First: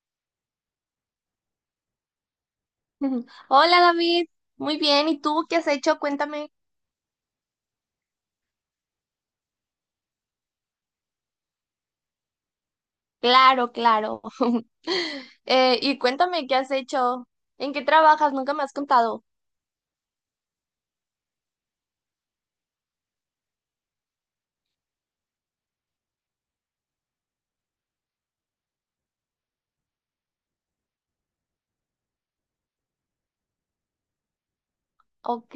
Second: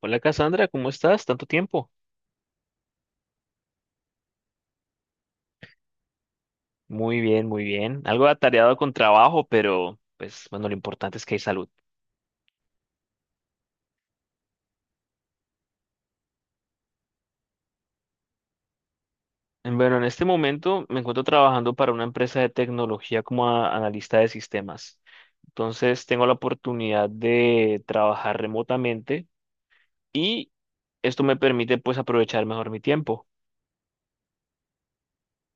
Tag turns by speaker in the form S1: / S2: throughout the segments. S1: Hola Cassandra, ¿cómo estás? ¿Tanto tiempo?
S2: Ujú. Hola David, muy bien. ¿Y tú qué has hecho? Cuéntame.
S1: Muy bien, muy bien. Algo atareado con trabajo, pero pues bueno, lo importante es que hay salud.
S2: Claro, claro. Y cuéntame qué has hecho. ¿En qué trabajas? Nunca me has contado.
S1: Bueno, en este momento me encuentro trabajando para una empresa de tecnología como analista de sistemas. Entonces tengo la oportunidad de trabajar remotamente y esto me permite pues aprovechar mejor mi tiempo.
S2: Ok,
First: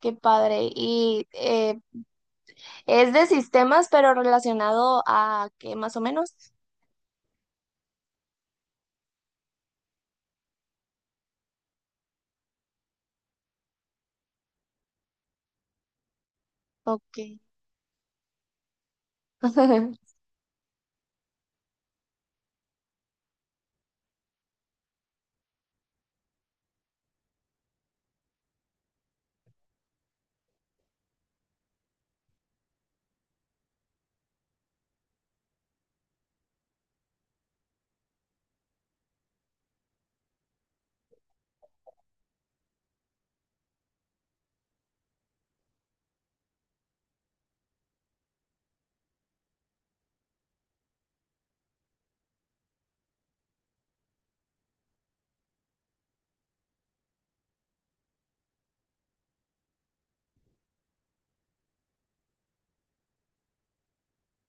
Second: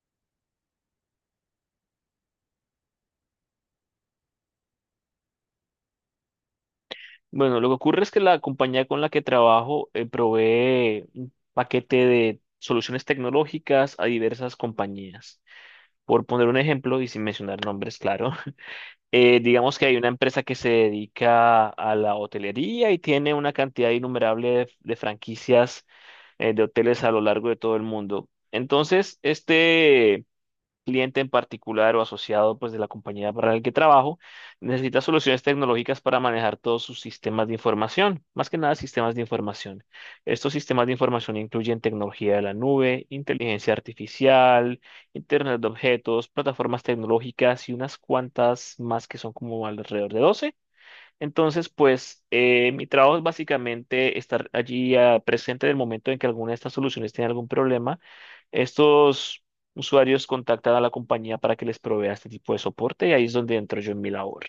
S2: qué padre. Y es de sistemas, pero relacionado a qué más o menos.
S1: Bueno, lo que ocurre es que la compañía con la que trabajo provee un paquete de soluciones tecnológicas a diversas compañías. Por poner un ejemplo y
S2: Ok.
S1: sin mencionar nombres, claro, digamos que hay una empresa que se dedica a la hotelería y tiene una cantidad innumerable de franquicias de hoteles a lo largo de todo el mundo. Entonces, este cliente en particular o asociado pues de la compañía para el que trabajo, necesita soluciones tecnológicas para manejar todos sus sistemas de información, más que nada sistemas de información. Estos sistemas de información incluyen tecnología de la nube, inteligencia artificial, Internet de objetos, plataformas tecnológicas y unas cuantas más que son como alrededor de 12. Entonces, pues mi trabajo es básicamente estar allí presente en el momento en que alguna de estas soluciones tiene algún problema, estos usuarios contactan a la compañía para que les provea este tipo de soporte y ahí es donde entro yo en mi labor.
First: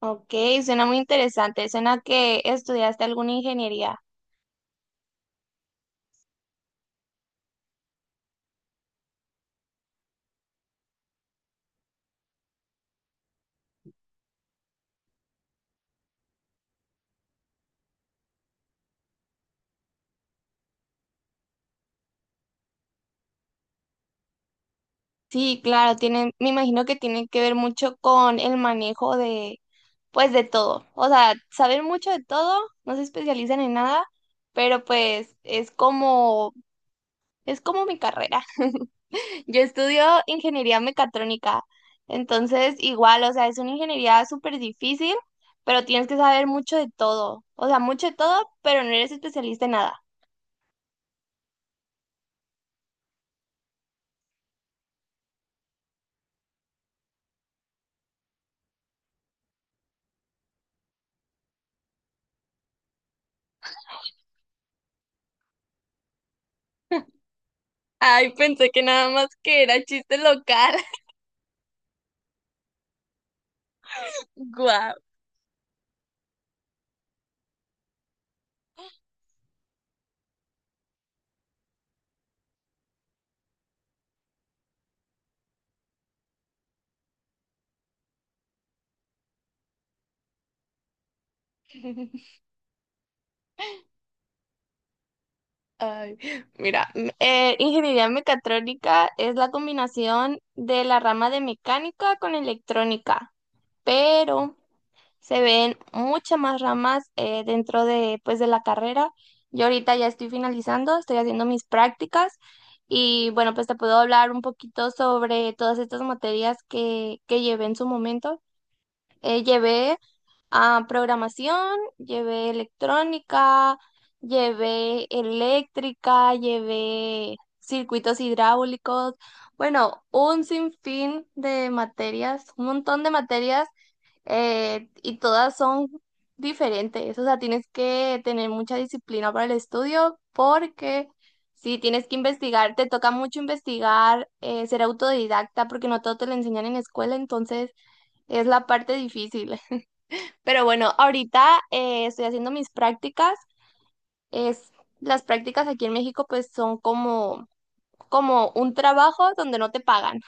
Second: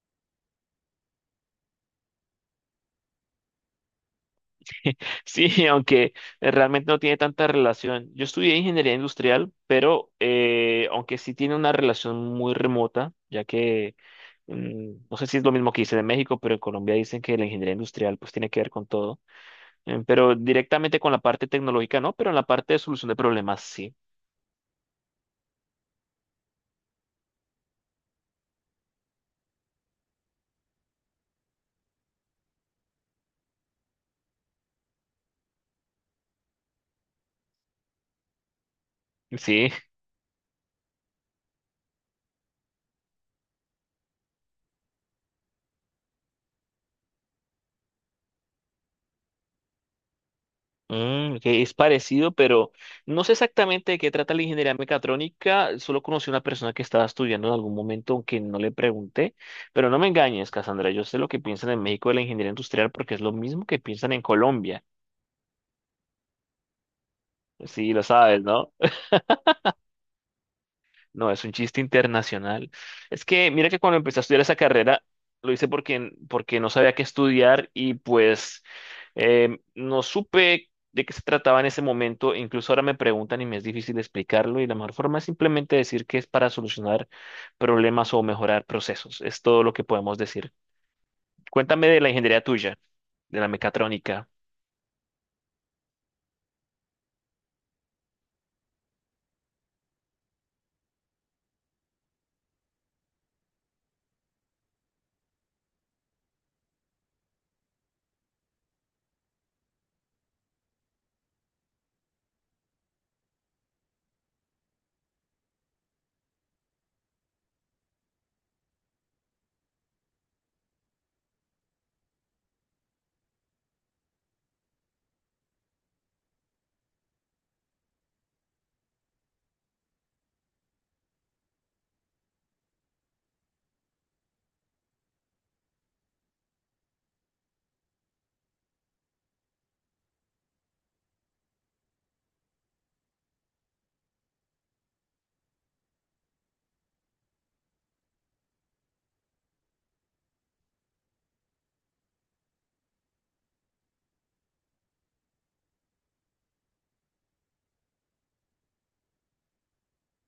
S2: Ok, suena muy interesante. Suena que estudiaste alguna ingeniería.
S1: Sí, aunque realmente no tiene tanta relación. Yo estudié ingeniería industrial, pero aunque sí tiene una relación muy remota, ya que no sé si es lo mismo que dicen en México, pero en Colombia dicen que la ingeniería industrial pues tiene que ver con todo. Pero directamente con la parte tecnológica no, pero en la parte de solución de problemas sí.
S2: Sí, claro, tienen, me imagino que tiene que ver mucho con el manejo de pues de todo. O sea, saber mucho de todo, no se especializan en nada, pero pues es como mi carrera. Yo
S1: Sí.
S2: estudio ingeniería mecatrónica, entonces igual, o sea, es una ingeniería súper difícil, pero tienes que saber mucho de todo. O sea, mucho de todo, pero no eres especialista en nada.
S1: Mm, que es parecido, pero no sé exactamente de qué trata la ingeniería mecatrónica. Solo conocí a una persona que estaba estudiando en algún momento, aunque no le pregunté. Pero no me engañes, Cassandra. Yo sé lo que piensan en México de la ingeniería industrial porque es lo mismo que piensan en Colombia. Sí, lo
S2: Ay,
S1: sabes,
S2: pensé
S1: ¿no?
S2: que nada más que era chiste local.
S1: No, es un chiste internacional. Es que mira que cuando empecé a estudiar esa
S2: Guau.
S1: carrera, lo hice porque, porque no sabía qué estudiar y pues. No supe de qué se trataba en ese momento, incluso ahora me preguntan y me es difícil explicarlo y la mejor forma es simplemente decir que es para solucionar problemas o mejorar procesos. Es todo lo que podemos decir. Cuéntame de la ingeniería tuya, de la mecatrónica
S2: Ay, mira, ingeniería mecatrónica es la combinación de la rama de mecánica con electrónica, pero se ven muchas más ramas dentro de, pues, de la carrera. Yo ahorita ya estoy finalizando, estoy haciendo mis prácticas y bueno, pues te puedo hablar un poquito sobre todas estas materias que llevé en su momento. Eh, llevé programación, llevé electrónica, llevé eléctrica, llevé circuitos hidráulicos, bueno, un sinfín de materias, un montón de materias y todas son diferentes. O sea, tienes que tener mucha disciplina para el estudio porque si tienes que investigar, te toca mucho investigar, ser autodidacta porque no todo te lo enseñan en la escuela, entonces es la parte difícil. Pero bueno, ahorita estoy haciendo mis prácticas. Es, las prácticas aquí en México pues son como, como un trabajo donde no te pagan.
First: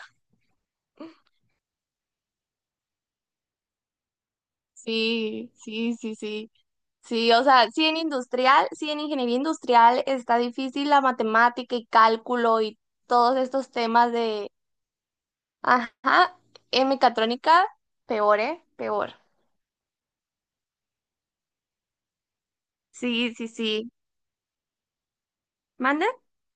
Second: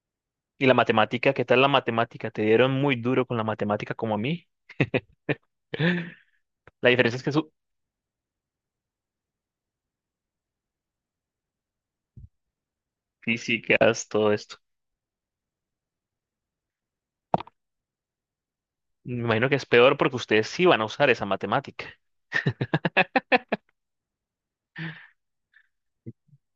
S1: y la matemática. ¿Qué tal la matemática? ¿Te dieron muy duro con la matemática como a mí?
S2: Sí, sí, sí, sí.
S1: La diferencia es que
S2: Sí, o
S1: son
S2: sea, sí en industrial, sí en ingeniería industrial está difícil la matemática y cálculo y todos estos
S1: físicas,
S2: temas
S1: todo
S2: de,
S1: esto.
S2: ajá, en mecatrónica, peor, ¿eh?
S1: Me
S2: Peor.
S1: imagino que es peor porque ustedes sí van a usar esa matemática.
S2: Sí, sí, sí. ¿Mande?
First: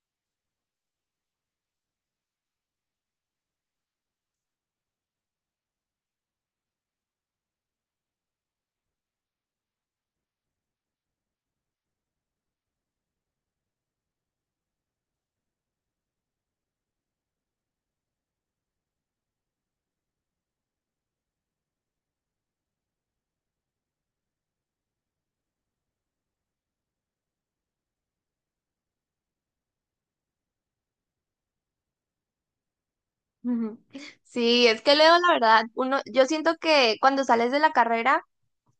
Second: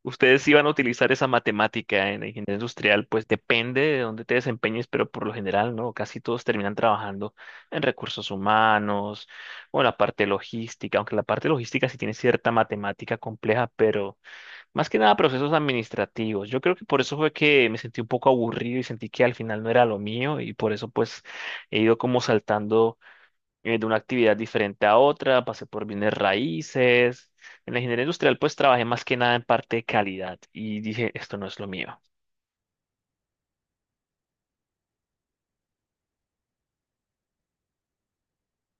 S1: Ustedes iban a utilizar esa matemática en la ingeniería industrial, pues depende de dónde te desempeñes, pero por lo general, ¿no? Casi todos terminan trabajando en recursos humanos o en la parte logística, aunque la parte logística sí tiene cierta matemática compleja, pero más que nada procesos administrativos. Yo creo que por eso fue que me sentí un poco aburrido y sentí que al final no era lo mío y por eso pues he ido como saltando de una actividad diferente a otra, pasé por bienes raíces. En la ingeniería industrial, pues trabajé más que nada en parte de calidad y dije, esto no es lo mío.
S2: Ujú. Sí, es que Leo, la verdad, uno, yo siento que cuando sales de la carrera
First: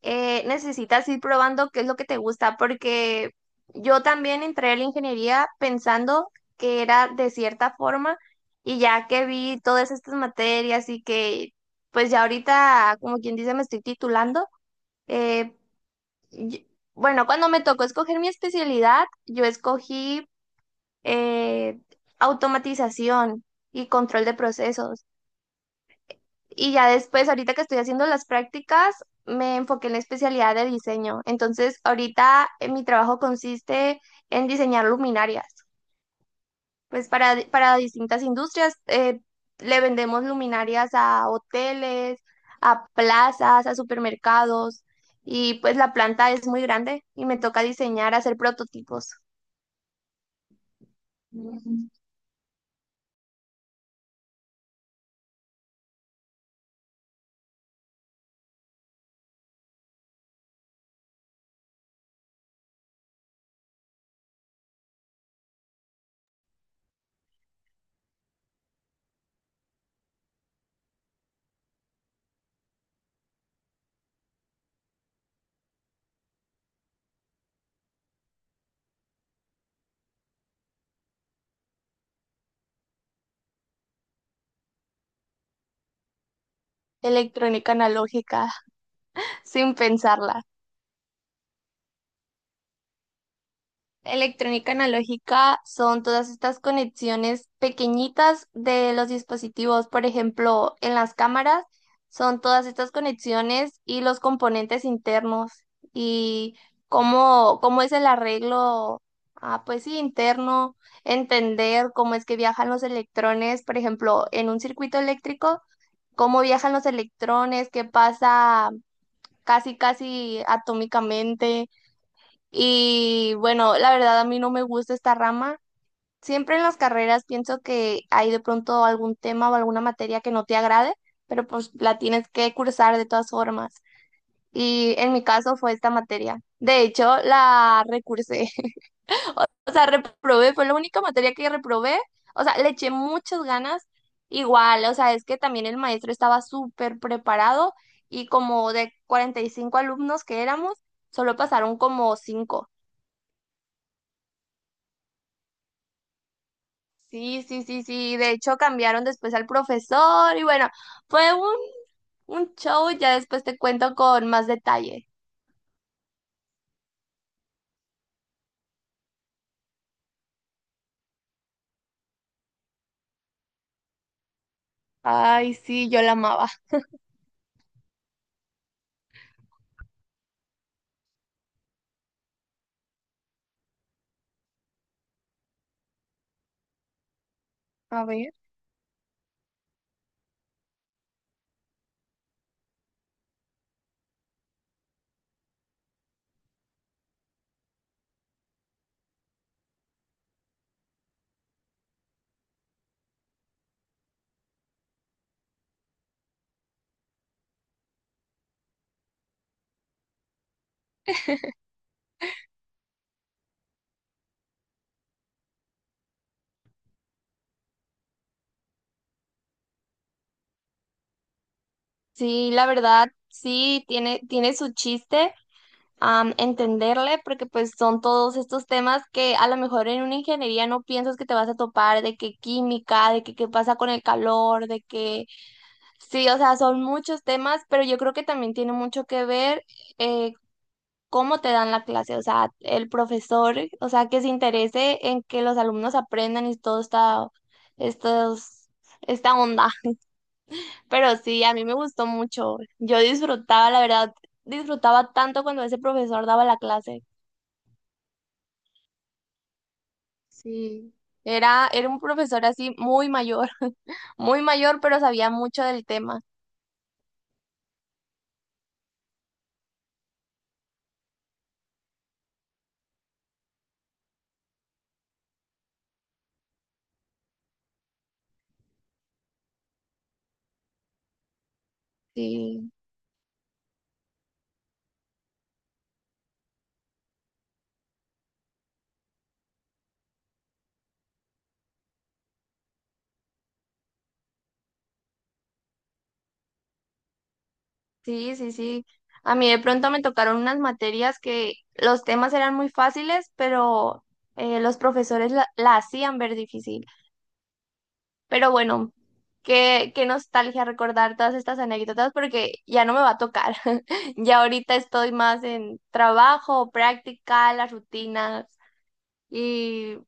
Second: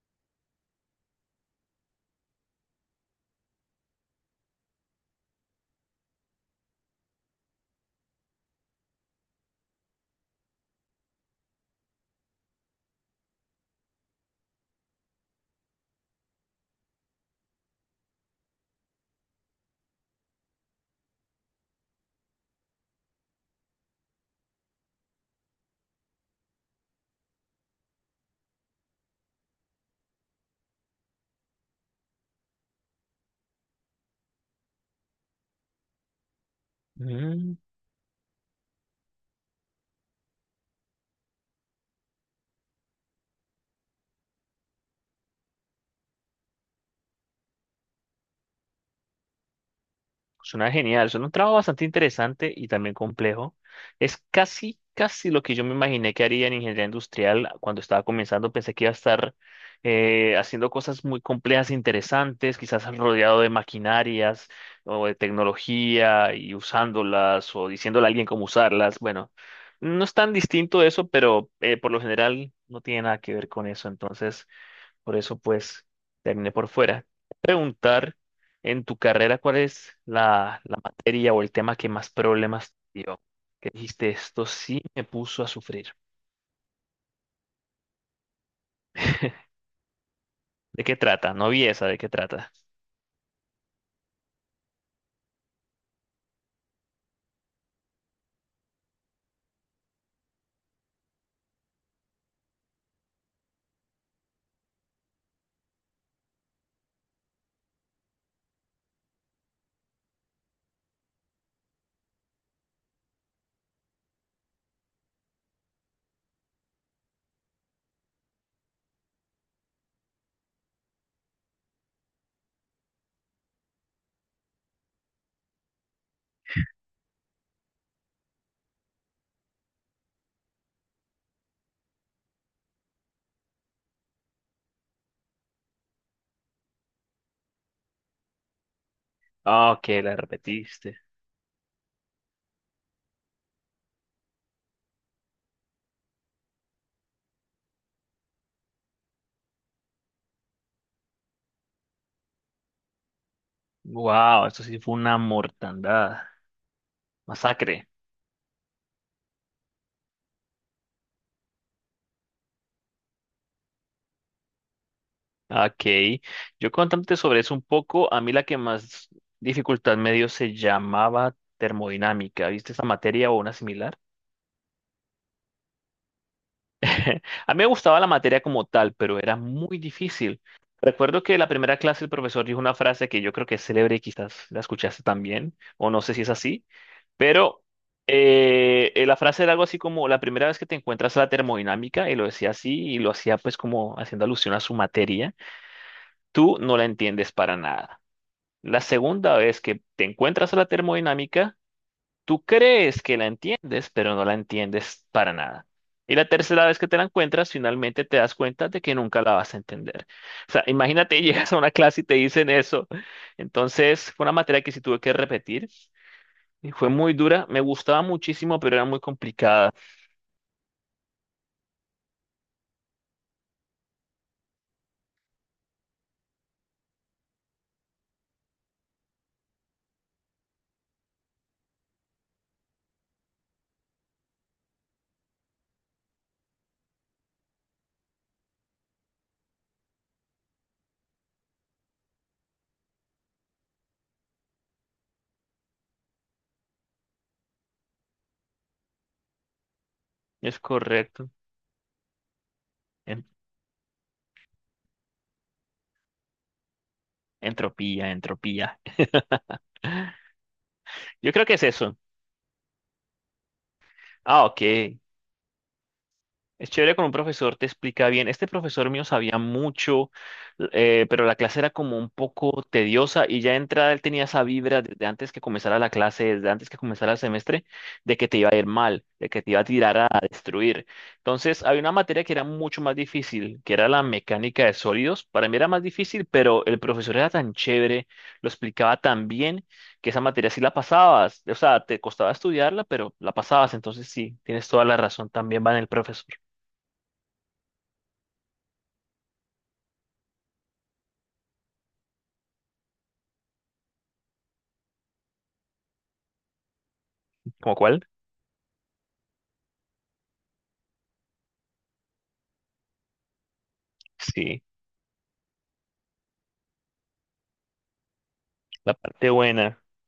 S2: necesitas ir probando qué es lo que te gusta, porque yo también entré a la ingeniería pensando que era de cierta forma y ya que vi todas estas materias y que pues ya ahorita, como quien dice, me estoy titulando, eh, y- bueno, cuando me tocó escoger mi especialidad, yo escogí eh, automatización y control de procesos. Y ya después, ahorita que estoy haciendo las prácticas, me enfoqué en la especialidad de diseño. Entonces, ahorita mi trabajo consiste en diseñar luminarias. Pues
S1: Mm.
S2: para distintas industrias, le vendemos luminarias a hoteles, a plazas, a supermercados. Y pues la planta es muy grande y me toca diseñar, hacer prototipos.
S1: Suena genial, suena un trabajo bastante
S2: Mm.
S1: interesante y también complejo. Es casi, casi lo que yo me imaginé que haría en ingeniería industrial cuando estaba comenzando. Pensé que iba a estar haciendo cosas muy complejas e interesantes, quizás rodeado de maquinarias o de tecnología y usándolas o diciéndole a alguien cómo usarlas. Bueno, no es tan distinto eso, pero por lo general no tiene nada que ver con eso. Entonces... por eso, pues, terminé por fuera. Preguntar, en tu carrera, ¿cuál es la materia o el tema que más problemas te dio? Que dijiste, esto sí me puso a sufrir.
S2: Electrónica analógica, sin pensarla.
S1: ¿De qué trata? No vi esa, ¿de qué trata?
S2: Electrónica analógica son todas estas conexiones pequeñitas de los dispositivos, por ejemplo, en las cámaras son todas estas conexiones y los componentes internos y cómo, cómo es el arreglo, ah, pues sí, interno, entender cómo es que viajan los electrones, por ejemplo, en un circuito eléctrico, cómo viajan los electrones, qué pasa casi, casi atómicamente y bueno, la verdad a mí no me gusta esta rama. Siempre en las carreras pienso que hay de pronto algún tema o alguna materia que no te agrade, pero pues la tienes que cursar de todas formas. Y en mi caso fue esta materia. De hecho, la recursé. O
S1: Ah,
S2: sea,
S1: que la
S2: reprobé, fue la
S1: repetiste.
S2: única materia que reprobé. O sea, le eché muchas ganas. Igual, o sea, es que también el maestro estaba súper preparado y como de 45 alumnos que éramos, solo pasaron como 5.
S1: Wow, esto sí fue una mortandad.
S2: Sí, sí, sí,
S1: Masacre.
S2: sí. De hecho, cambiaron después al profesor y bueno, fue un show. Ya después te cuento con más detalle.
S1: Ok. Yo contándote sobre eso un poco, a mí la que más dificultad me dio se llamaba termodinámica. ¿Viste esa materia o una similar?
S2: Ay, sí, yo la amaba.
S1: A mí me gustaba la materia como tal, pero era muy difícil. Recuerdo que la primera clase el profesor dijo una frase que yo creo que es célebre y quizás la escuchaste también, o no sé si es así, pero
S2: A ver.
S1: la frase era algo así como la primera vez que te encuentras a la termodinámica, y lo decía así, y lo hacía pues como haciendo alusión a su materia, tú no la entiendes para nada. La segunda vez que te encuentras a la termodinámica, tú crees que la entiendes, pero no la entiendes para nada. Y la tercera vez que te la encuentras, finalmente te das cuenta de que nunca la vas a entender. O sea, imagínate, llegas a una clase y te dicen eso. Entonces, fue una materia que sí tuve que repetir y fue muy dura. Me gustaba muchísimo, pero era muy complicada.
S2: Sí, la verdad, sí, tiene su chiste, entenderle, porque pues son todos estos temas que a lo mejor en una ingeniería no piensas que te vas a topar, de que química, de que qué pasa con el calor, de que... Sí, o sea, son muchos temas, pero yo creo que también tiene mucho que ver eh, cómo te dan la clase, o sea, el profesor, o sea, que se interese en que los alumnos aprendan y todo esta, estos, esta onda.
S1: Es
S2: Pero
S1: correcto.
S2: sí, a mí me gustó mucho. Yo
S1: En-
S2: disfrutaba, la verdad, disfrutaba tanto cuando ese profesor daba la clase.
S1: Entropía, entropía.
S2: Sí,
S1: Yo creo que es
S2: era
S1: eso.
S2: un profesor así muy mayor, muy
S1: Ah, ok.
S2: mayor, pero sabía mucho del tema.
S1: Es chévere con un profesor, te explica bien. Este profesor mío sabía mucho, pero la clase era como un poco tediosa y ya de entrada él tenía esa vibra desde antes que comenzara la clase, desde antes que comenzara el semestre, de que te iba a ir mal, de que te iba a tirar a destruir. Entonces, había una materia que era
S2: Sí.
S1: mucho más difícil, que era la mecánica de sólidos. Para mí era más difícil, pero el profesor era tan chévere, lo explicaba tan bien, que esa materia sí la pasabas. O sea, te costaba estudiarla, pero la pasabas. Entonces, sí, tienes toda la razón. También va en el profesor.
S2: Sí, sí, sí. A mí de pronto me tocaron unas materias que los temas eran muy fáciles, pero los profesores la hacían ver difícil.
S1: ¿Cómo cuál?
S2: Pero bueno, qué nostalgia recordar todas estas anécdotas porque ya no me va a tocar. Ya
S1: Sí,
S2: ahorita estoy más en trabajo, práctica, las rutinas
S1: la parte buena.
S2: y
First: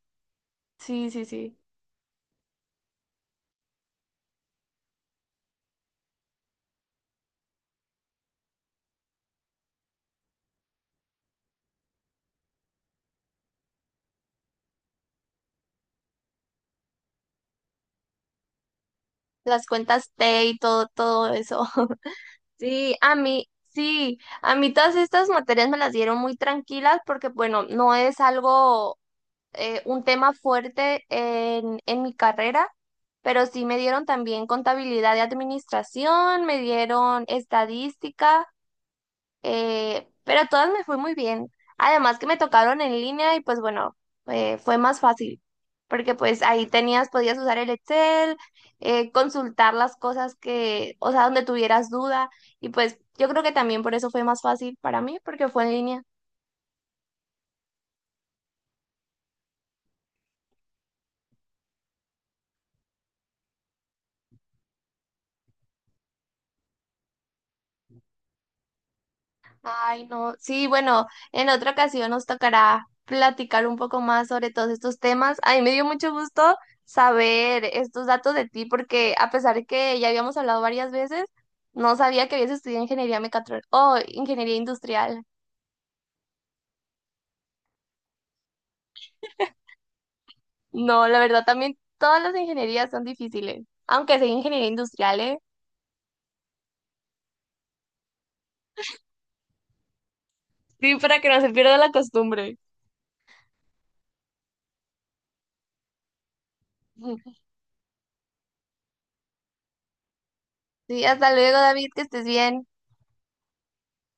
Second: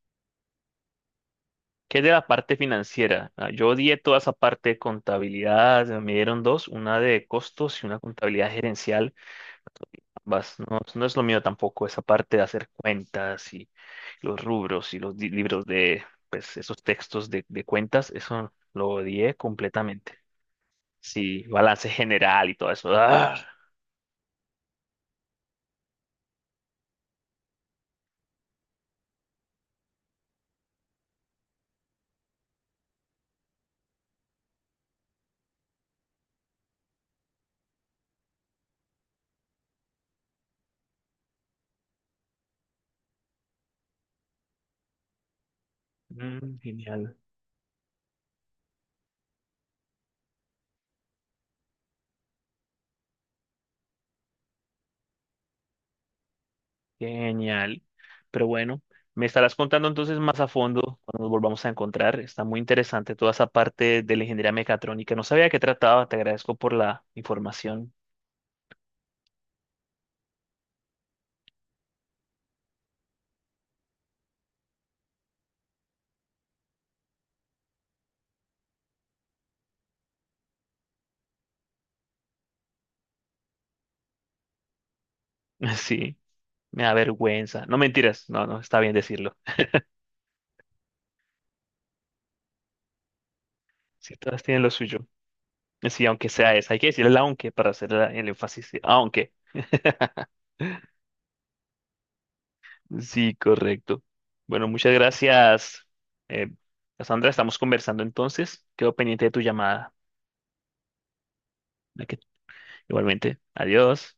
S2: sí, sí, sí.
S1: ¿Qué es de la parte financiera? Ah, yo odié toda esa parte de contabilidad, me dieron dos, una de costos y una contabilidad gerencial. Ambas, no, no es lo mío tampoco, esa parte de hacer cuentas y los rubros y los libros de, pues, esos textos de cuentas, eso lo odié
S2: Las cuentas
S1: completamente.
S2: T y todo, todo
S1: Sí,
S2: eso.
S1: balance general y todo eso. ¡Ah!
S2: Sí, a mí todas estas materias me las dieron muy tranquilas porque, bueno, no es algo, un tema fuerte en mi carrera, pero sí me dieron también contabilidad y administración, me dieron estadística pero todas me fue muy bien. Además que me tocaron en línea y pues bueno, fue más fácil, porque pues
S1: Mm,
S2: ahí tenías,
S1: genial.
S2: podías usar el Excel, consultar las cosas que, o sea, donde tuvieras duda y pues yo creo que también por eso fue más fácil para mí, porque fue en línea.
S1: Genial. Pero bueno, me estarás contando entonces más a fondo cuando nos volvamos a encontrar. Está muy interesante toda esa parte de la ingeniería mecatrónica. No sabía de qué trataba. Te agradezco por la información.
S2: Ay, no. Sí, bueno, en otra ocasión nos tocará platicar un poco más sobre todos estos temas. A mí me dio mucho gusto saber estos datos de ti porque a pesar de que ya habíamos hablado varias veces, no sabía que habías estudiado ingeniería mecatrónica o ingeniería industrial.
S1: Sí, me da vergüenza. No mentiras. No, no, está bien decirlo.
S2: No, la verdad también todas las ingenierías son difíciles,
S1: Si
S2: aunque sea
S1: todas tienen
S2: ingeniería
S1: lo suyo.
S2: industrial, ¿eh?
S1: Sí, aunque sea esa. Hay que decir el aunque para hacer el énfasis. Aunque.
S2: Sí, para que no se pierda la costumbre.
S1: Sí, correcto. Bueno, muchas gracias, eh, Cassandra. Estamos conversando entonces. Quedo pendiente de tu llamada.
S2: Sí, hasta luego, David, que
S1: Ok,
S2: estés bien.
S1: igualmente. Adiós.